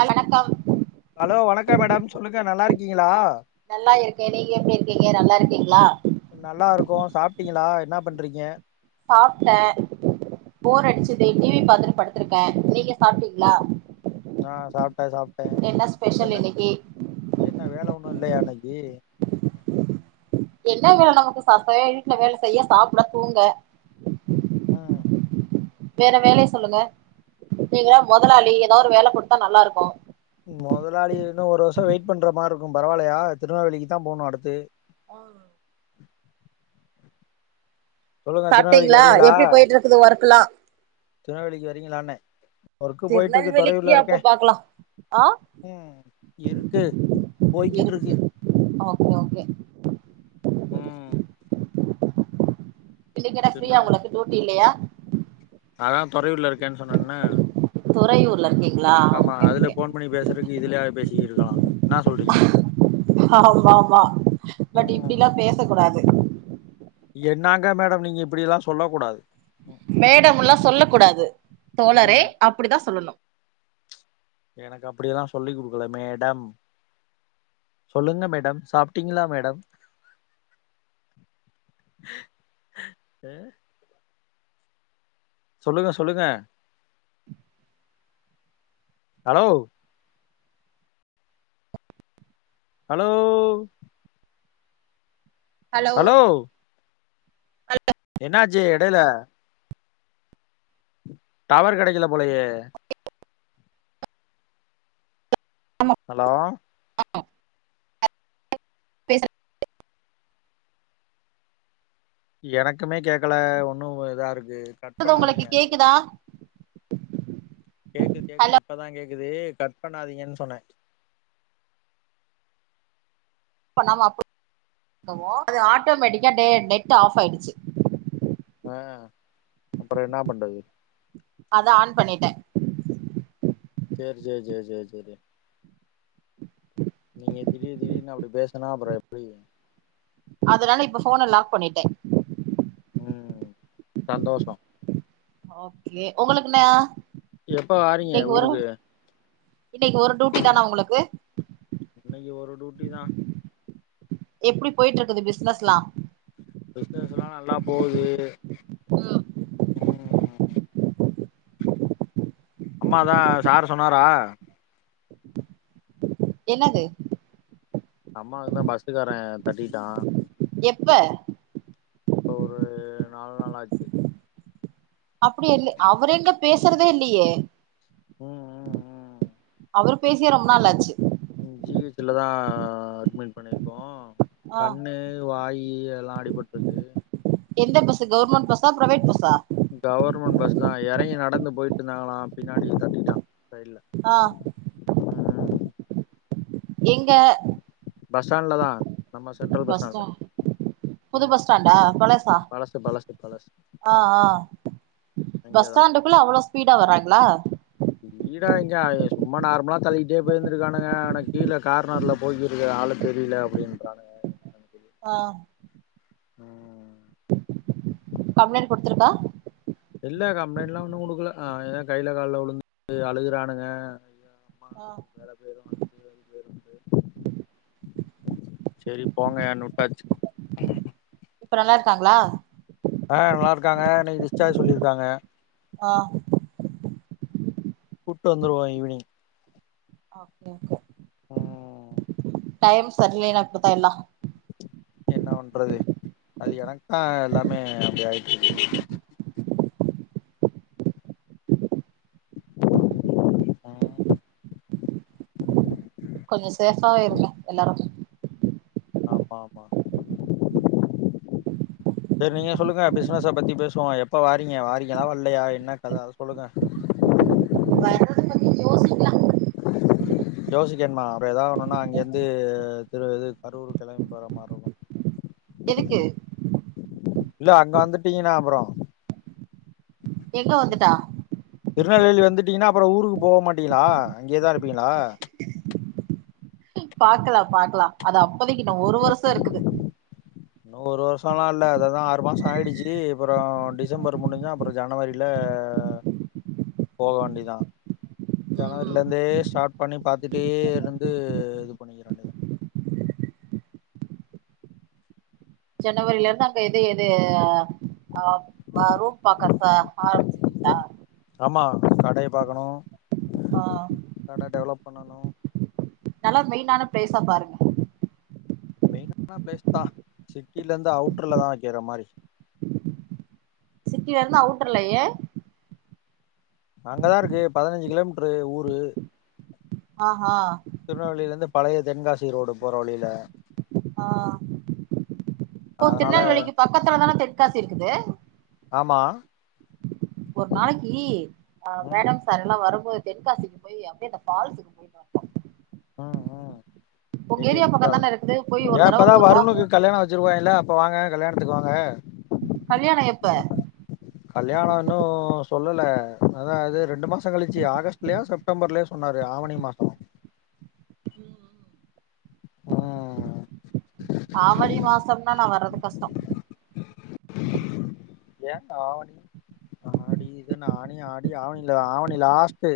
கல்ணக்கம் hello வணக்கம் madam சொல்லுங்க நல்லாருக்கீங்களா நல்லா இருக்கே நீங்க எப்டி இருக்கீங்க நல்லாருக்கீங்களா நல்லாருக்கோ சாப்ட்டீங்களா என்ன பண்றீங்க சாப்ட்டே போர் அடிச்சது ம் டிவி பாத்துட்டு படு த்திருக்கே நீங்க சாப்ட்டீங்களா நா சாப்ட்டே சாப்ட்டே என்ன ஸ்பெஷல் என்ன இன்னைக்கு என்ன வேல ஒன்னு இல்லையா இன்னைக்கி என்ன வேல நமக்கு சப்யே வீட்ல வேல செய்ய சாப்ட தூங்க அ வேற வேலையை சொல்லுங்க நீங்க ல முதலாளி ஏதாவது ஒரு வேல கொடுதா நல்லாருக்கோ முதலாளி இன்னு ஒரு வருஷோ வெயிட் பண்ற மார்ருக்கு பரவால்லையா திருநெவேலிக்கு தா போணு அடுத்து ஆ சொல்லுங்க திருநெல்வேலிக்கு சாப்ட்டீங்களா வரீங்களா எப்டி போயிட்டு இருக்குது ஒர்க்ல்லா திருநெல்வேலிக்கு வரீங்களான்னே ஒர்க போயிட்டுருக்கு திருநெல்வேலிக்கு தொறையுர்ல்ல இருக்கே அப்ப பாக்கலா ஆ இருக்கு இருக்கு போய்கிட்டுருக்கு ஓகே ஓகே ம் இன்னைக்கு என்ன திருநா ஃப்ரீா உங்களுக்கு டியூட்டி இல்லையா அதான் தொறையுர்ல்ல இருக்கேன்னு சொன்னேன்னே தொறையூர்ல்ல இருக்கீங்களா ஆமா ஓகே அதுல ஓகே ஃபோன் பண்ணி பேசுறதுக்கு இதுலயா பேசிக்கிருக்கலா ஆமா ஆமா பட் ம் இப்டிலா பேச கூடாது என்னாங்க மேடம் நீங்க இப்டியெல்லா சொல்ல கூடாது ம் ம் மேடம்ல்லா சொல்ல கூடாது தோழரே ம் அப்டிதாசொல்லணு எனக்கு அப்டியெல்லா சொல்லி் கொடுக்கல மேடம் சொல்லுங்க மேடம் சாப்ட்டீங்களா மேடம் அ சொல்லுங்க சொல்லுங்க ஹலோ ஹலோ ஹலோ ஹல் ல என்னாச்சி எடேல டவர் கெடைக்கல போலையே ஆமா ஹலோ ஆ பேச எனக்குமே கேக்கல ஒன்னும் இதாருக்கு பேசுறது ஒங்களுக்கு கேக்குதா கேக்குது கேக்குது ஹலோ இப்பதான் கேக்குது கட் பண்ணாதீங்கன்னு சொன்னேன் பண்ணாம இருக்கவும் அது ஆட்டோமேட்டிக்கா டே நெட்டு ஆஃபாயிடுச்சு அ அப்புறம் என்னா பண்றது அதான் ஆன் பண்ணிட்டேன் சேர் சேர் சேர் சேரி நீங்க திடீ திடீர்னு அப்பிடி பேசுனா அப்புறம் எப்பிடி அதனால இப்ப ஃபோன லாக் பண்ணிட்டேன் ம் சந்தோஷம் ஓகே உங்களுக்குனா எப்ப வாறீங்க ஊருக்கு இன்னக்கி ஒரு டூட்டி தானா ஒங்களுக்கு இன்னைக்கி ஒரு டூட்டி தான் எப்பிடி போயிட்டுருக்குது பிசினஸ்லாம் பிசினஸ்லாம் நல்லா போவுது ம் அம்மாதான் சார் சொன்னாரா என்னாது அம்மாக்குதான் பஸ்ஸுக்காரன் தட்டிட்டான் எப்ப இப்ப ஒரு நாலு நாள் ஆச்சு அப்படியல்ல அவரெங்க பேசறதேல்லையே ம் ம் ம் அவரு பேசியே ரொம்ப நாளாச்சு ஜி ஹச்ல தான் அட்மிட் பண்ணிருக்கோம் ஆ கண்ணு வாயி அதெல்லாம் அடிபட்ருக்கு எந்த பஸ்ஸு கவர்மெண்ட் பஸ்ஸா ப்ரைவேட் பஸ்ஸா கவர்மெண்ட் பஸ்தான் எறங்கி நடந்து போய்ட்ருந்தாங்களான் பின்னாடியே தட்டிட்டான் சைட்ல அ ம் எங்க பஸ் ஸ்டாண்ட்ல தான் நம்ம சென்ட்ரல் பஸ் ஸ்டாண்ட்ல புது ம் பஸ் ஸ்டாண்டா பழசா பழசு பழசு அ அ இங்கதான் ப்புலா அவ்ளோ ஸ்பீடா வராங்களா வீடா எங்க அ எ சும்மா நார்மலா தள்ளிகிட்டே பேயிருந்துக்கானுக ஆனா கீழ கார்னர்ல போயிக்கிருக்குற ஆள் தெரில அப்பிடின்றான்னுங்க அ கம்ப்ளைண்ட் குடுத்துருக்கா இல்ல கம்ப்ளைண்ட்லாம் ஒன்னும் குடுக்குல ஏதோ கைல கால்ல உழுந்து அழுகுறானுங்க அ ஆ வேற பேரு அது பேது பேருந்து சேரி போங்கயான் உட்டாச்சு இப்ப நல்லாருக்காங்ளா அ நல்லாருக்காங்க இன்னக்கி டிஸ்சார்ஜ் சொல்லிருக்காங்க அ கூட்டு வந்துருவோ ஈவினிங் அப்டிங்க ம் டைம் சரில்லினா இப்பிடித்தா எல்லா என்ன வண்றது அது எனக்த்தா எல்லாமே அப்டி ஆயிட்ருக்கு ம் கொஞ்ச சேஃபாவு இருக்கு எல்லாரு ஆமாமா செரி நீங்க சொல்லுங்க பிஸ்னஸ பத்தி பேசுவோ எப்போ வாரிங்க வாரிங்களா வல்லையா என்ன கத அத சொல்லுங்க வர்றது பத்தி யோசிக்கலா [unintelligible] யோசிக்கன்மா அப்பற ஏதாது ஒன்னுனா அங்கிருந்து திரு இது கரூர் கெளம்பி போற மாரி இருக்கு [inaudible] எதுக்கு இல்ல அங்க வந்துட்டிங்கன்னா அப்பறோ எங்க வந்துட்டா திருநெல்வேலி வந்துட்டிங்கன்னா அப்பற ஊருக்கு போக மாட்டிங்களா அங்கயேதா இருப்பிங்களா பாக்கலா பாக்கலா அது அப்போதைக்கு இன்னு ஒரு வருஷ இருக்குது இன்ன ஒரு வருஷலா இல்ல அததா ஆறு மாச ஆயிடுச்சு அப்புறோ டிசம்பர் முடிஞ்சா அப்பற ஜனவரில போக வேண்டிதா ஜனவரில ம் இருந்தே ஸ்டார்ட் பண்ணி பாத்துட்டே இருந்து இது பண்ணிக்கிற வேண்டிதா ஜனவரிலருந்து அங்க எது எது ஆ ம ரூம் பாக்க ச ஆரம்பிச்சிருவிங்களா ஆமா கடைய பாக்கணு ஆ கட டெவலப் பண்ணணு நல்லா மெயினான ப்ளேஸா பாருங்க மெயினான ப்ளேஸ் தா சிட்டிலருந்து அவுட்டர்லதா வெக்கற மாரி சிட்டிலருந்து அவுட்டர்ல ஏ அங்கதாருக்கு பதினஞ்சு கிலோமீட்டரு ஊரு ஆ ஹா திருநெல்வேலிலருந்து பழைய தென்காசி ரோடு போற வழில ஆ இப்போ அதனால திருநெல்வேலிக்கு பக்கத்துல தான தென்காசி இருக்குது ஆமா ஒரு நாளைக்கு ஆ ம் மேடம் சார் எல்லா வரும்போது தென்காசிக்கு போய் அப்படியே அந்த பால்ஸு ம் ம் உங்க எங்கே ஏரியா பக்கம் குற்றாலம் தான இருக்குது போய் ஏ ஒரு இப்பதா தடவ ஒரு வா வருணுக்கு கல்யாண வெச்சுருக்கோ இல்ல அப்ப வாங்க கல்யாணத்துக்கு வாங்க கல்யாண எப்ப கல்யாண இன்னு சொல்லல அதா இது ரெண்டு மாச கழிச்சு ஆகஸ்ட்லயா செப் டம்பர்லயோ சொன்னாரு ஆவணி மாச அ ஆவனி மாசம்னா நா வர்றது கஷ்டோ யேக்கா ஆடி இதென்ன ஆனி ஆடி ஆவணி ஆவணி லாஸ்ட்டு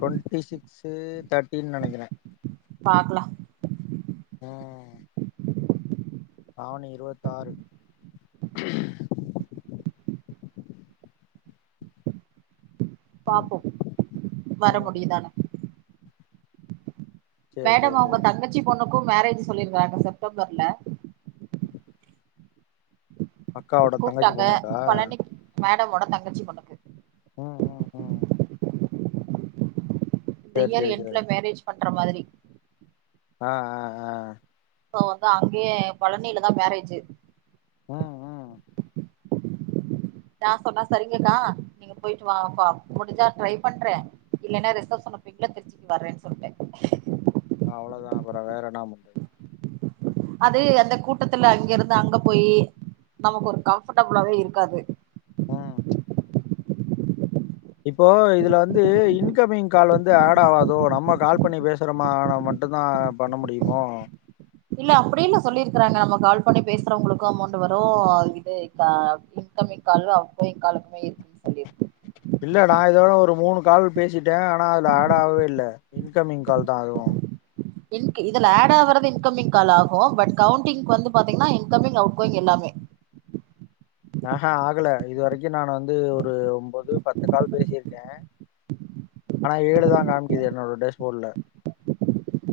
டுவெண்ட்டி சிக்ஸு தேட்டினு நெனைக்கிறே பாக்லா ம் ஆவணி இருவத்தாறு பாப்போ வர ம் முடியுதானு சேரி மேடம் சேரி அவுங்க சேரி தங்கச்சி பொண்ணுக்கு மேரேஜ் சொல்லிருக்காங்க செப்டம்பர்ல அக்காவோட தங்கச்சி கூப்ட்டாங்க பொண்ணுக்கா பழனிக்கு மேடம்மோட தங்கச்சி பொண்ணுக்கு ம் ம் ம் இந்த சேரி இயர் சேரி என்ட்ல சேரி மேரேஜ் பண்ற மாதிரி அ அ அ சோ வந்து அங்யே பழனிலதா மேரேஜ்ஜூ ம் ம் நா சொன்னே சரிங்கக்கா நீங்க பொயிட்டு வா பா முடிஞ்சா ட்ரை பண்றே இல்லன்னா ரிசப்ஷன் வப்பீங்ல திருச்சிக்கு வர்றேன் சொல்ட்டே அவ்ளோ தா அப்றோ வேற என்னா பண்றது அது அந்த கூட்டத்துல அங்க இருந்து அங்க போயி நமக்கு ஒரு கம்ஃபர்டபிளாவே இருக்காது அ இப்போ இதுல வந்து இன்கமிங் கால் வந்து ஆட் ஆகாதோ நம்ம கால் பண்ணி பேசுறோமான மட்டு்தா ஆட் பண்ண முடியுமோ இல்ல அப்டி இல்ல சொல்லிருக்குறாங்க நம்ம கால் பண்ணி பேசுறவங்ளுக்கு அமௌண்ட் வரு இது அப்டின் இன்கமிங் காலு அவுட்கோயிங் காலுக்குமே இருக்கு சொல்லிருக் இல்ல நா இதோட ஒரு மூணு கால் பேசிட்டே ஆனா அதுல ஆட் ஆகவே இல்ல இன்கமிங் கால் தா அதுவு இன்க் இதுல ஆட் ஆவ்றது இன்கமிங் கால் ஆகு பட் கவுண்டிங் வந்து பாத்திங்ன்னா இன்கமிங் அவுட்கோயிங் எல்லாமே ஆ ஹ அகுல இது வரைக்கு நான் வந்து ஒரு ஒன்போது பத்து கால் பேசிருக்கே ஆனா ஏழு தா காமிக்க்குது என்னோட டேஷ் ஃபோட்ல்ல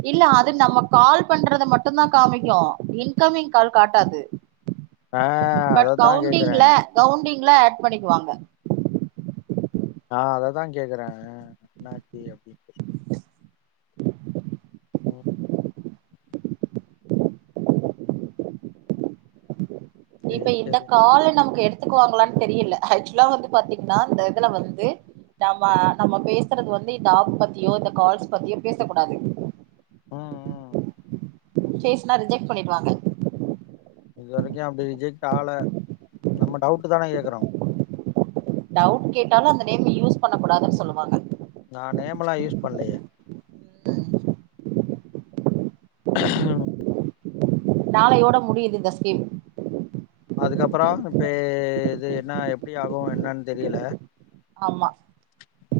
இல்ல அது நம்ம கால் பண்றத மட்டுதா காமிக்கு இன்கமிங் கால் காட்டாது ஏ பட் அததா கேக்குறே கவுண்டிங்ல கவுண்டிங்ல ஆட் பண்ணிக்குவாங்க ஆ அததா கேக்குறே என்னாச்சி அப்டின்ட்டு ம் சேரி இப்ப இந்த சேரி கால நமக்கு எடுத்துக்குவாங்ளான்னு தெரில ஆக்சுவலா வந்து பாத்திங்ன்னா இந்த இதுல வந்து நம்ம நம்ம பேசுறது வந்து இந்த ஆப் பத்தியோ இந்த கால்ஸ் பத்தியோ பேசக்கூடாது ம் ம் பேச்னா ரிஜெக்ட் பண்ணிடுவாங்க இது வரைக்கு அப்டி ரிஜெக்ட் ஆள நம்ம டவுட்டு தானே கேக்குறோ டவுட் கேட்டாலு அந்த நேம் யூஸ் பண்ணக்க கூடாதுன் சொல்லுவாங்க நா நேமலா யூஸ் பண்லியே ம் ஆ நாளையோட முடியுது இந்த ஸ்கீம் அதுக்கப்றோ இப்ப எ எது என்ன எப்டி ஆகு என்னன் தெரியல ஆமா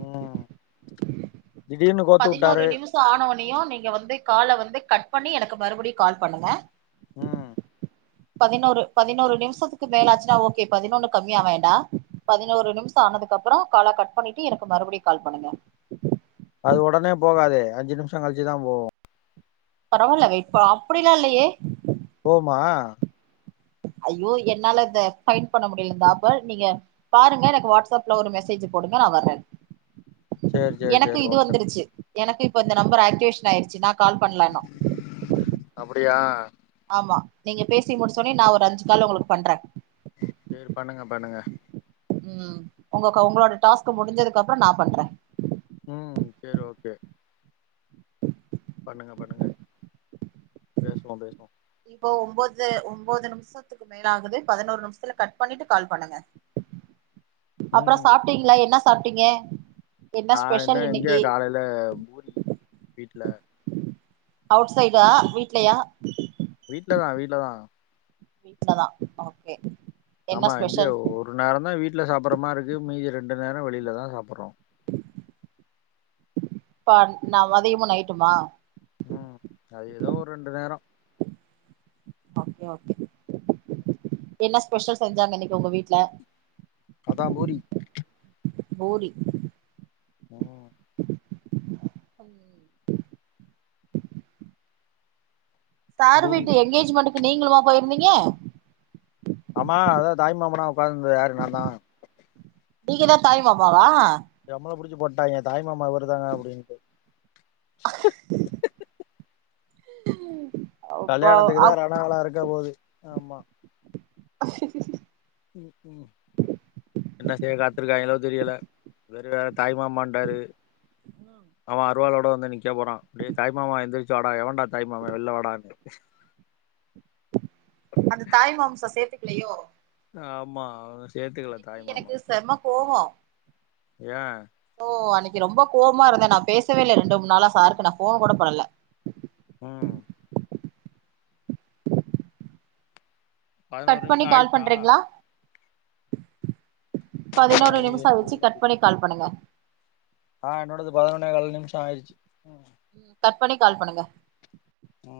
ம் திடீர்னு கோத்து பதினோரு வுட்டாரு நிமிஷம் ஆனவுடனையும் நீங்க வந்து கால வந்து கட் பண்ணி எனக்கு மறுபடியும் கால் பண்ணுங்க ம் பதினோரு பதினோரு நிமிஷத்துக்கு மேலாச்சுன்னா ஓகே பதினொன்னு கம்மியா வேண்டாம் பதினோரு நிமிஷம் ஆனதுக்கு அப்புறம் கால கட் பண்ணிட்டு எனக்கு மறுபடியும் கால் பண்ணுங்க அது உடனே போகாது அஞ்சு நிமிஷம் கழிச்சுதான் போகும் பரவாயில்ல வெயிட் அப்படியெலாம் இல்லையே போகுமா ஐயோ என்னால இத பைன் பண்ண முடியல பாபு நீங்க பாருங்க எனக்கு வாட்ஸ்அப்ல ஒரு மெசேஜ் போடுங்க நான் வர்றேன் சேரி சேரி எனக்கு சேரி இது ஓகே ஓகே வந்துருச்சு எனக்கு இப்ப இந்த நம்பர் ஆக்டிவேஷன் ஆயிருச்சு நான் கால் பண்ணலா இன்னும் அப்படியா ஆமா நீங்க பேசி முடிச்ச உடனேயே நான் ஒரு அஞ்சு கால் உங்களுக்கு பண்றேன் சரி பண்ணுங்க பண்ணுங்க ம் உங்க உங்களோட டாஸ்க் முடிஞ்சதுக்கு அப்புறம் நான் பண்றேன் ம் சரி ஓகே பண்ணுங்க பண்ணுங்க பேசுவோ பேசுவோ இப்போ ஒம்போது ஒம்போது நிமிஷோ க்கு மேலாகவே பதினோரு நிமிஷத்துத்தில கட் பண்ணிட்டு கால் பண்ணுங்க அப்புறம் ம் சாப்பிட்டிங்களா என்ன சாப்பிட்டீங்க நா என்ன எங்க காலையில பூரி வீட்ல அவுட் சைடா வீட்லயா வீட்லதா வீட்லதா வீட்ல தா ஓகே என்ன ஆமா இங்கே ஸ்பெஷல் ஒரு நேரோதா வீட்டில சாப்பிட்ற மாரி இருக்கு மீதி ரெண்டு நேரோ வெளியில தா சாப்பிட்றோ இப்ப நா மதியமு நையிட்டுமா ம் அது ஏதோ ஒரு ரெண்டு நேரோ ம் ஓகே ஓகே என்ன ஸ்பெஷல் செஞ்சாங்க இன்னைக்கு உங்க வீட்டு்ல அதா பூரி பூரி ம் சாரு வீட்டு பூரிதா எங்கேஜ்மென்டுக்கு நீங்களுமா போயிருந்தீங்க ஆமா அதா தாய் மாமனா உட்காந்திருந்தது யாரு நா தா நீங்கதா தாய் மாமாவா நம்பள புடிச்சு போட்டாய்ங்க தாய்மாமா இவர்தான் அப்டின்னுட்டு அப்போ கல்யாணத்துக்கு தா அப் ரணகள இருக்க போகுது ஆமா ம் ம் என்ன செய்ய காத்துருக்காங்களோ தெரியல இவரு வேற தாய் மாமான்டாரு அவன் அருவாளோட வந்து நிக்க போறா டேய் தாய்மா எந்திரிச்சு வாடா எவண்டா தாய் மாமா வெளில வாடான்னு அந்த தாய் மாமாஸ சேத்துக்கலையோ ஆமா அவ சேத்துகல அன்னைக்கு தாய் மாமா எனக்கு செம கோவோ ஏ ஓ அன்னைக்கு ரொம்ப கோவமா இருந்தே நா பேசவே இல்ல ரெண்டு மூணு நாளா சாருக்கு நா ஃபோன் கூட பன்ல உ பதினோரு கட் பண்ணி நிமிஷோ கால் ஆயிடுச்சா பண்றீங்களா பதினோரு நிமிஷோ வச்சு கட் பண்ணி கால் பண்ணுங்க ஆ என்னோடது பதினொன்னே கால் நிமிஷோ ஆயிருச்சு ம் கட் பண்ணி கால் பண்ணுங்க உ